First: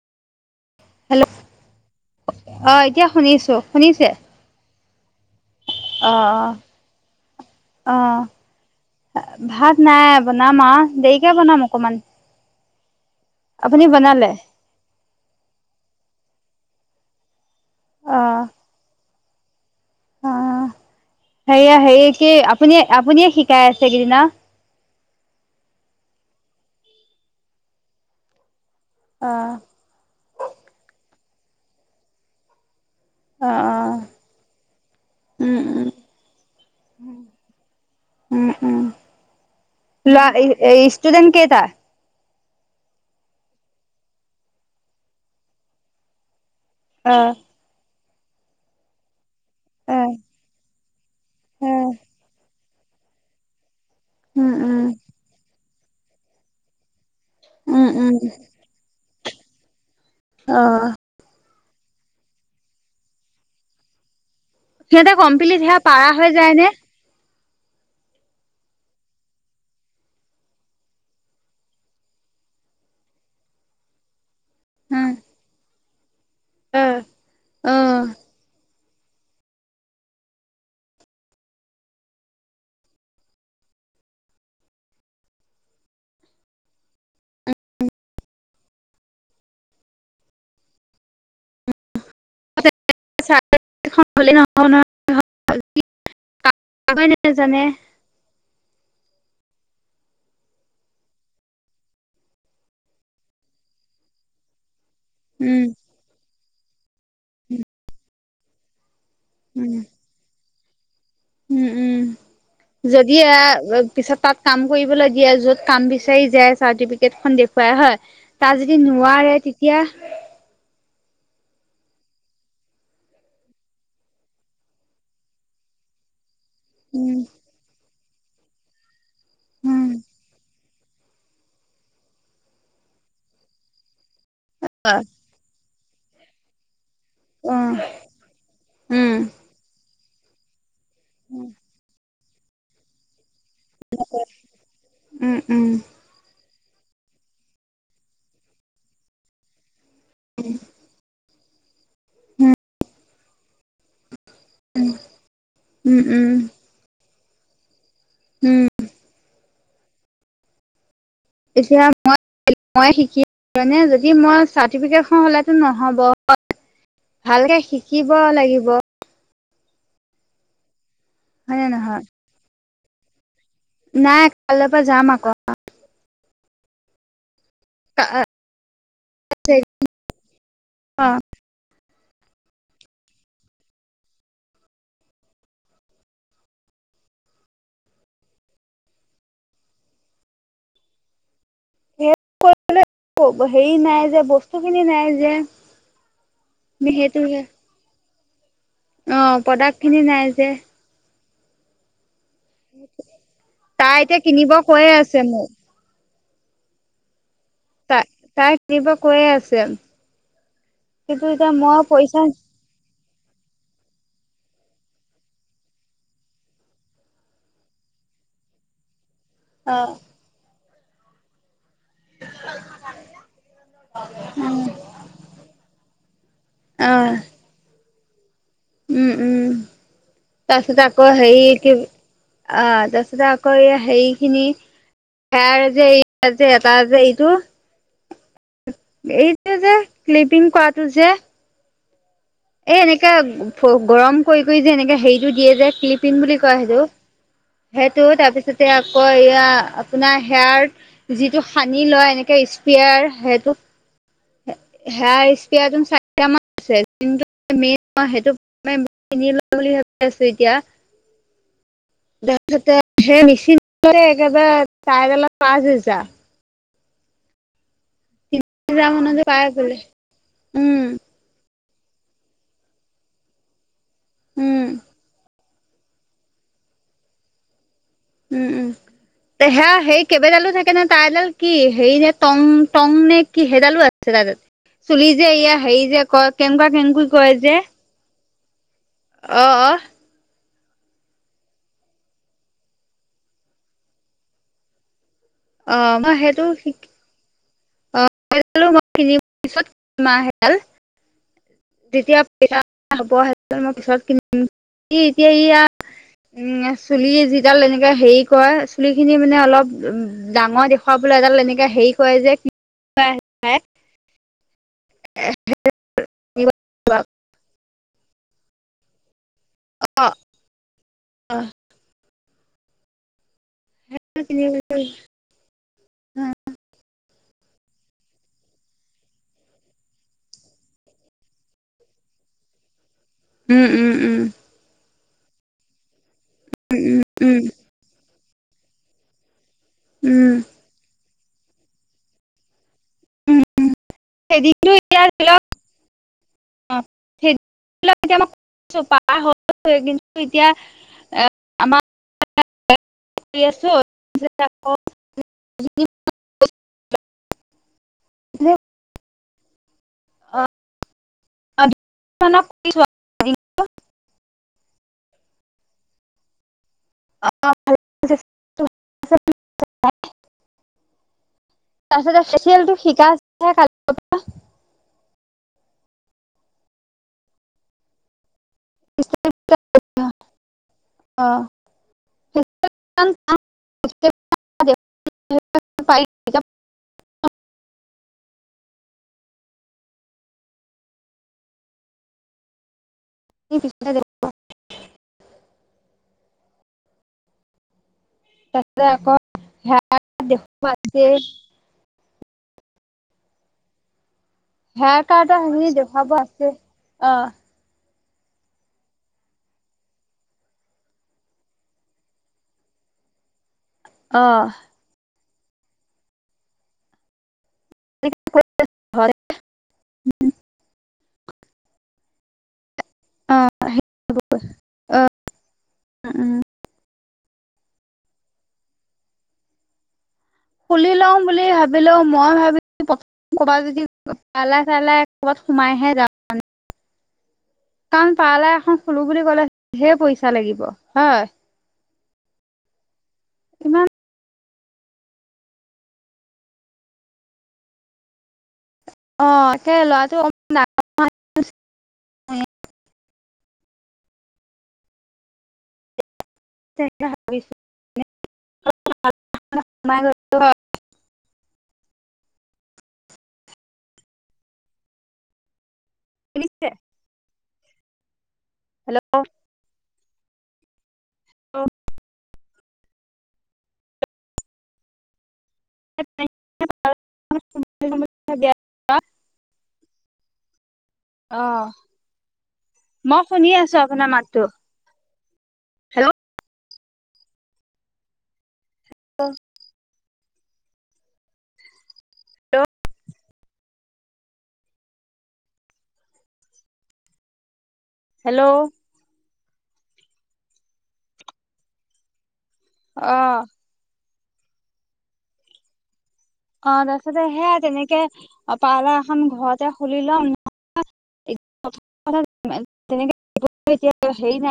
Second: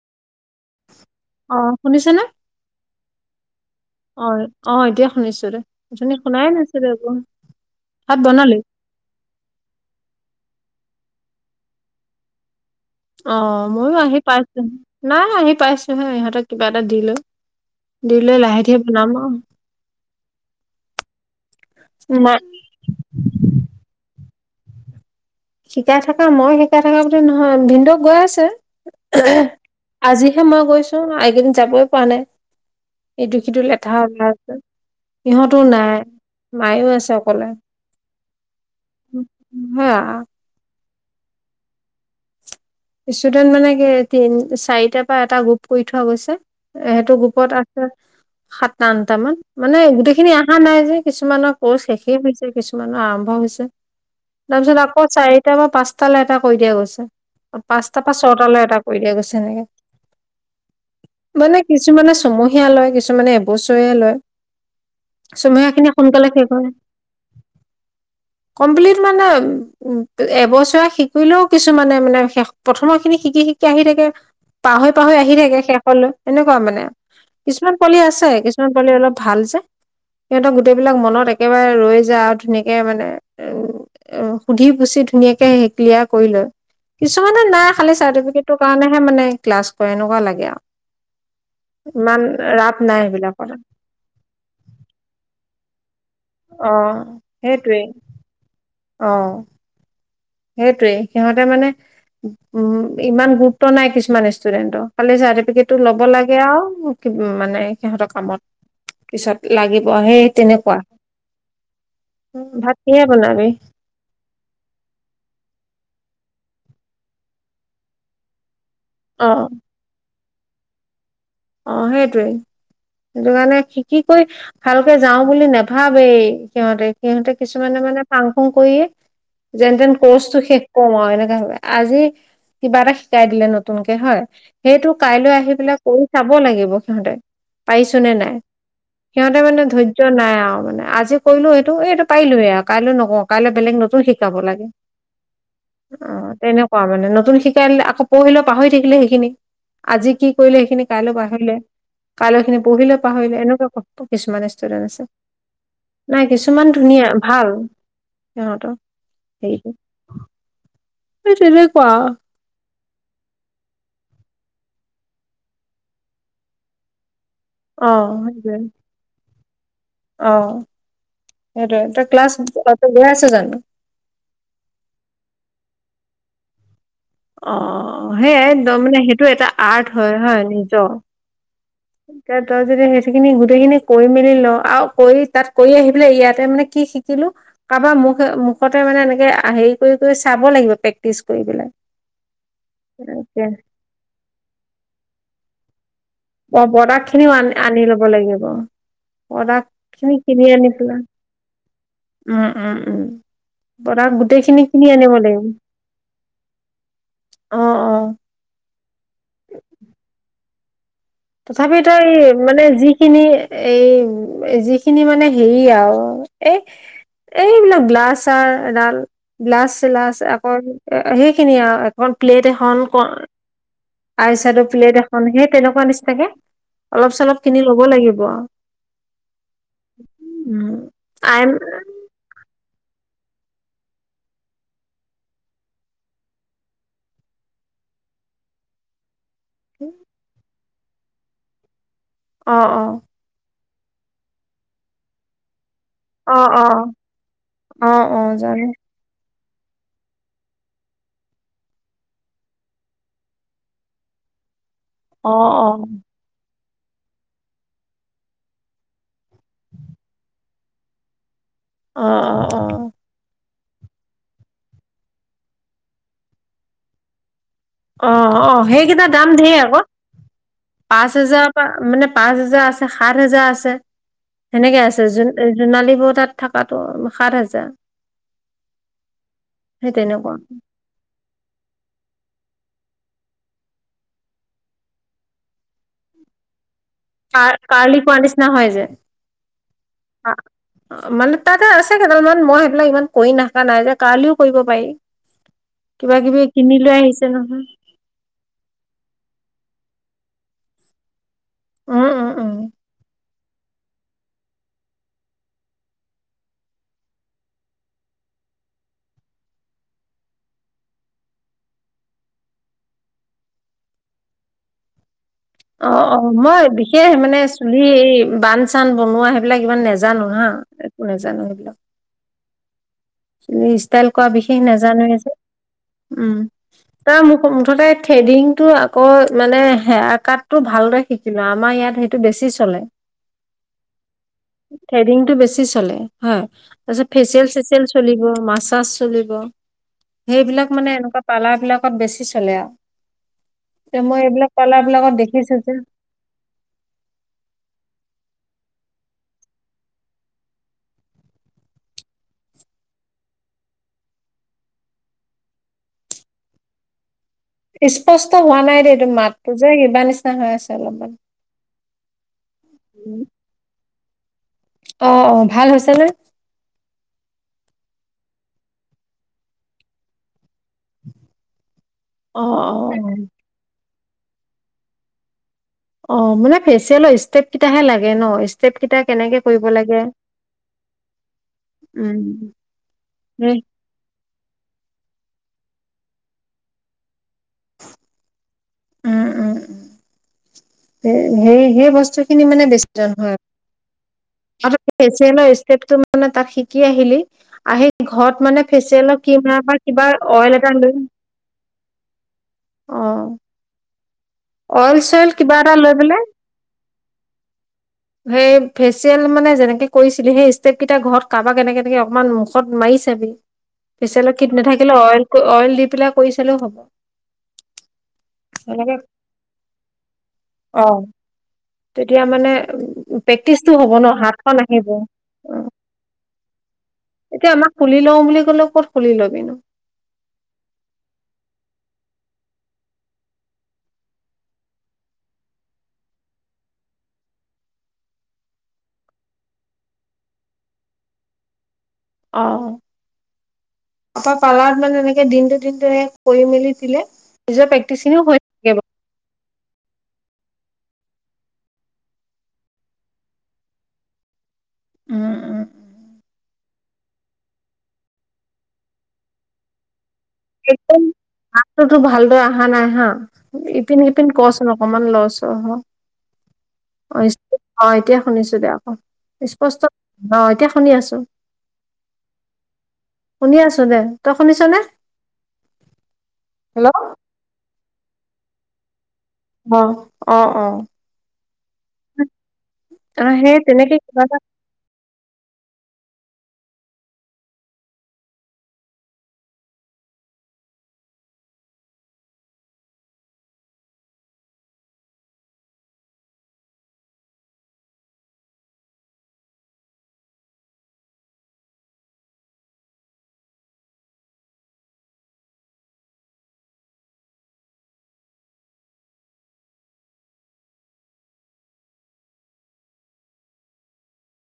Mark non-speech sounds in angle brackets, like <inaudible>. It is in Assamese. হেল্ল' <inaudible> অ, শুনিছে নে? অ এতিয়া শুনিছো শুনিছে অ অ, এতিয়া শুনিছো ৰে। উঠনি অ শুনাই নাছিলো একো। অ অ ভাত বনালি? ভাত নাই বনাম আ, দেৰিকে বনাম অকমান। অ, আপুনি ময়ো আহি বনালে পাইছো। নাই আহি পাইছোহে ইহঁতক কিবা এটা দিলৈ। দি অ লৈ লাহে ধীৰে বনাম আ সেয়া, হেৰিয় কি নাই আপুনি আপুনিয়ে শিকাই আছে, এইকেইদিন আৰু? শিকাই থকা, মই শিকাই থকা বুলি নহয় ভিনন্দু গৈ আছে। অ আজিহে মই গৈছো, এইকেইদিন যাবই পোৱা নাই। এইটো অ অ সিটো লেঠা ওলাই আছে। উম ইহঁতো উম নাই, মায়ো আছে অকলে। উম, উম। <inaudible> সেয়া। <inaudible> ষ্টুদেণ্ট কেইটা? ষ্টুডেন্ট মানে কি, তিন চাৰিটাৰ পৰা এটা গ্ৰুপ কৰি থোৱা গৈছে সেইটো অ গ্ৰুপত সাত আঠটা মান, মানে অ গোটেইখিনি অহা নাই যে কিছুমানৰ অ কৰ্চ শেষেই হৈছে। কিছুমান আৰম্ভ হৈছে। উম উম তাৰপিছত আকৌ চাৰিটা বা পাঁচটালৈ এটা কৰি দিয়া গৈছে। উম পাঁচটাৰ উম পৰা ছয়টালৈ এটা কৰি দিয়া গৈছে এনেকে। অ মানে কিছুমানে চমহীয়া লয়, কিছুমানে এবছৰে লয়। সিহঁতে কমপ্লিট চুমহীয়া সেয়া খিনি পাৰা সোনকালে হৈ শেষ যায় নে হয়। কমপ্লিট মানে, এবছৰ শিকিলেও কিছুমানে মানে প্ৰথমৰ খিনি শিকি-শিকি আহি থাকে, উম পাহৰি-পাহৰি আহি থাকে শেষলৈ এনেকুৱা অ মনে। অ কিছুমান পোৱালি আছে, কিছুমান পোৱালি অলপ ভাল যে সিহঁতক গোটেইবিলাক মনত একেবাৰে ৰৈ যায় আৰু ধুনীয়াকে মানে অ, সুধি পুচি ধুনীয়াকে ক্লিয়াৰ কৰি লয়। কিছুমানে নাই, খালী চাৰ্টিফিকেটৰ কাৰণেহে মানে ক্লাছ কৰে এনেকুৱা লাগে আৰু ইমান ৰাপ নাই এইবিলাকৰ। <inaudible> অ, কাগজে নাজানে সেইটোৱে, অ। সেইটোয়ে, সিহঁতে মানে, উম ইমান গুৰুত্ব নাই কিছুমান ষ্টুডেন্টৰ। খালি উম চাৰ্টিফিকেটটো ল'ব লাগে আৰু মানে সিহঁতৰ কামত। পিছত উম, লাগিব সেই তেনেকুৱা। উম, উম ভাত কিহে যদি এইয়া বনাবি? পিছত তাত কাম কৰিবলৈ দিয়ে য'ত কাম বিচাৰ যায় চাৰটিপিকেট খন দেখুৱাই হয়। তাত যদি নোৱাৰে অ', তেতিয়া? অঁ, সেইটোৱেই সেইটো কাৰণে শিকি কৰি ভালকে যাওঁ বুলি নেভাবেই। সিহঁতে, উম, সিহঁতে কিছুমানে মানে ফাং ফুং কৰিয়েই উম, যেনতেন কৰ্চটো শেষ কও আও এনেকা ভাবে, আজি কিবা এটা শিকাই দিলে নতুনকে হয়, সেইটো কাইলৈ আহি পেলাই কৰি চাব লাগিব। সিহঁতে অ', পাৰিছো নে নাই? উম, সিহঁতে মানে ধৈৰ্য নাই আঔ মানে। আজি কৰিলো সেইটো এ এইটো পাৰিলোৱে আঔ কাইলৈ নকঁও কাইলে বেলেগ নতুন শিকাব লাগে। উম, উম, অঁ তেনেকুৱা মানে, নতুন শিকাই দিলে আকৌ পৰশিলৈ পাহৰি থাকিলে সেইখিনি, আজি কি কৰিলে সেইখিনি পাহৰিলে কাললৈ খিনি পৰহিলে পাহৰিলে এনেকুৱা ক কিছুমানে <unintelligible> আছে, উম, নাই উম, কিছুমান ধুনীয়া ভাল। উম, সিহঁতৰ, সেই এতিয়া তেনেকুৱা। মই মই শিকি কেনে যদি মই চাৰটিফিকেট খন হ'লেটো নহ'ব। ভালকে অ', শিকিব লাগিব। অঁ, হয় নে সেইটোৱে নহয়? তই ক্লাছ তই ত' গৈ আছ জানো? নাই কাইলৰ পৰা যাম আকৌ। অঁ সেইয়াই, একদম মানে সেইটো এটা আৰ্ট হয় হয় নিজ অ', কে তই যদি সেইখিনি গোটেইখিনি কৰি মেলি ল' আৰু কৰি তাত কৰি আহি পেলাই ইয়াতে মানে কি শিকিলো কাবাৰ মুখে মুখতে মানে এনেকে হেৰি কৰি কৰি চাব লাগিব প্ৰেক্টিচ কৰি পেলাই। হেল্প কৰিবলে হেৰি নাই যে বস্তু খিনি নাই যে। অঁ, প্ৰডাক্ট সেইটো খিনিও আন আনি ল'ব লাগিব অ', প্ৰডাক্ট খিনি নাই কিনি যে। আনি পেলাই উম উম উম। তাই প্ৰাডাক এতিয়া কিনিব গোটেইখিনি কিনি কৈয়ে আনিব আছে লাগিব। মোক অঁ তা তাই কিবা কৈয়ে আছে। কিন্তু এতিয়া তথাপি মই তাই পইচা মানে যি খিনি এই যিখিনি মানে হেৰি আও এহ এইবিলাক ব্লাছাৰ এডাল ব্লাচ অ চেলাচ আকৌ সেইখিনিয়ে আও এখন প্লেট এখন ক আই চেদ' প্লেট এখন সেই তেনেকুৱা নিচিনাকে, অ অলপ চলপ কিনি ল'ব লাগিব আও। উম উম তাপিছতে আকৌ হেই আই কি আ' তাছতে আকৌ এইয়া সেই খিনি হেয়াৰ যে এই যে এটা যে এইটো, এইটো যে <inaudible> ক্লিপিং কৱাটো যে। অ', এই অ', এনেকে, ফ গৰম কৰি কৰি যে এনেকে হেৰিটো দিয়ে যে ক্লিপিঙ বুলি অ', কয় অ', সেইটো। অ', সেইটো অ', জানো তাৰপিছতে কয় এয়া আপোনাৰ হেয়াৰ যিটো সানি লয় এনেকে স্প্ৰেয়াৰ সেটো হেয়াৰ অ', ইচপেয়াৰ অ', টো চাই এতিয়া আমাৰ সেইটো মেইন <unintelligible> লোৱা বুলি ভাবি আছো এতিয়া। <inaudible> অ', তাৰছতে অ', সেই মেচিন <unintelligible> একেবাৰে তাইডালাত পাঁছ হেজা। অঁ, তিনি অঁ হেজাৰ সেইকেইটা মানতে দাম পাই ধেৰ গ'লে আক' উম পাঁচ হেজাৰ পা মানে পাঁচ হোজাৰ আছে, সাত হোজাৰ আছে, উম সেনেকে আছে জোন এই জোনালী বৌ তাত থাকাটো সাত হাজাৰ। উম উম, তে হেয়া সেই কেইবডালো থাকে নে, তাইডাল কি হেৰি নে টং, টং নে কি সেইডালো আছে তাতে চুলি যে ইয়া হেৰি যে কৰে, কেনকুৱা, কেনকু কাৰ, কাৰ্লি কৰাৰ নিচিনা হয় যে। অ, অ। অ। অ, মানে তাতে আছে কেইডালমান, মই সেইবিলাক ইমান কৰি নাখা নাই যে, কাৰ্লিও কৰিব পাৰি। অ মই কিবা-কিবি সেইটো কিনি লৈ শিকিলো আহিছে নহয়। <unintelligible> উম যেতিয়া উম উম পইচা হ'ব সেই দুডাল মই পিছত কিনিম, ই এতিয়া ইয়া উম, চুলি যিডাল এনেকে হেৰি কৰে, চুলি খিনি মানে অলপ উম ডাঙৰ দেখুৱাবলে এডাল এনেকে হেৰি কৰে যে <unintelligible> অ অ, মই বিশেষ মানে চুলিৰ এই বান-চান বনোৱাে সেই বিলাক ইমান নেজানো হা, একো নাজানো সেইবিলাক। চুলি ষ্টাইল কৰা বিশেষ নাজানোৱে যে, উম। তাৰ মুখ মুঠতে থ্ৰেডিং টো আকৌ মানে হেয়াৰ কাট টো ভাল দৰে শিকি লোৱা, আমাৰ ইয়াত সেইটো বেছি চলে। উম, উম, উম। থ্ৰেডিং টো বেছি চলে, হয়। উম তাৰপিছত উম ফেচিয়েল-চে চলিব, মাছাজ চলিব, উম সেইবিলাক মানে এনেকুৱা পাৰ্লাৰ বিলাকত বেছি চলে আৰু। উম তে মই এইবিলাক থ্ৰেডিংটো পাৰ্লাৰ এতিয়া বিলাকত ধৰি লওক দেখিছো যে <unintelligible> এ, আমাৰ <unintelligible> কৰি আছো <unintelligible> ইস্পষ্ট হোৱা নাই দেই, তোৰ মাতটো যে কিবা নিচিনা হৈ আছে অলপমান। <unintelligible> অ অ, ভাল হৈছে নে? <unintelligible> তাৰপিছতে অ অ ফেচিয়েলটো শিকাইছে হে কালিৰ পৰা। অ, মানে ফেচিয়েলৰ ইষ্টেপ কিটাহে লাগে ন, ষ্টেপ কেইটা কেনেকে কৰিব লাগে? অ উম। <unintelligible> উম। <inaudible> উম উম উম, সেই, সেই বস্তু খিনি মানে বেছি পিছতে <unintelligible> ফেচিয়েলৰ ইষ্টেপতো মানে তাত শিকি আহিলি, আহ ঘৰত মানে আকৌ ফেচিয়েলৰ কিম বা হেয়াৰ কিবা কাট অইল এটা লৈ দেখুৱাইছে অ। হেয়াৰ অইল-চইল কাৰ্ডৰ কিবা সেইখিনি এটা লৈ দেখুৱাব পেলে আছে অ'। সেই ফেচিয়েল মানে যেনেকে কৰিছিলি সেই ষ্টেপ কেইটা ঘৰত কাবাক এনেকে-এনেকে অকমান মুখত মাৰি চাবি। ফেচিয়েলৰ অ', কিড নাথাকিলে অইল ক অইল দি পেলাই কৰি চালেও হব। হেনেকে <unintelligible> অ, তেতিয়া মানে উম প্ৰেক্টিচটো হ'ব ন, হাতখন আহিব। উম। এতিয়া আমাক খুলি লওঁ বুলি ক'লেও ক'ত খুলি ল'বিনো! খুলি লওঁ বুলি ভাবিলোও মই ভাবি প্ৰথম কৰ'বাত যদি পলাই চলাই কৰ'বাত সোমাইহে যাওঁ। কাৰণ পাৰালা এখন খুলো বুলি ক'লে ধেৰ পইচা লাগিব হয়। অ অ, ইমান পাছত পাৰলাত মানে এনেকে দিনটো দিনটো সেই কৰি মেলি দিলে পিছত প্ৰেক্টিচিনি হৈ থাকিব অ সেই লৰাটো উম উম। <unintelligible> <unintelligible> মাততো তোৰ ভালদৰে অহা নাই হা, ইপিন সিপিন কৰচোন অকমান লৰচৰ হ। <unintelligible> অ এতিয়া শুনিছো দে আকৌ স্পষ্ট অ এতিয়া শুনি আছো। <unintelligible> শুনি আছো দে, তই শুনিছ নে? হেল্লো' <unintelligible> অ', অ', অ', অ', মই শুনি সেই আছোঁ তেনেকে আপোনাৰ কিবা এটা মাতটো হেল্ল' অ'। <unintelligible> হেল্লো'। অ'। অ তাৰপিছতে সেয়া তেনেকে অ পাৰ্লাৰ এখন ঘৰতে খুলি লং <unintelligible> এতিয়া হেৰি নাই।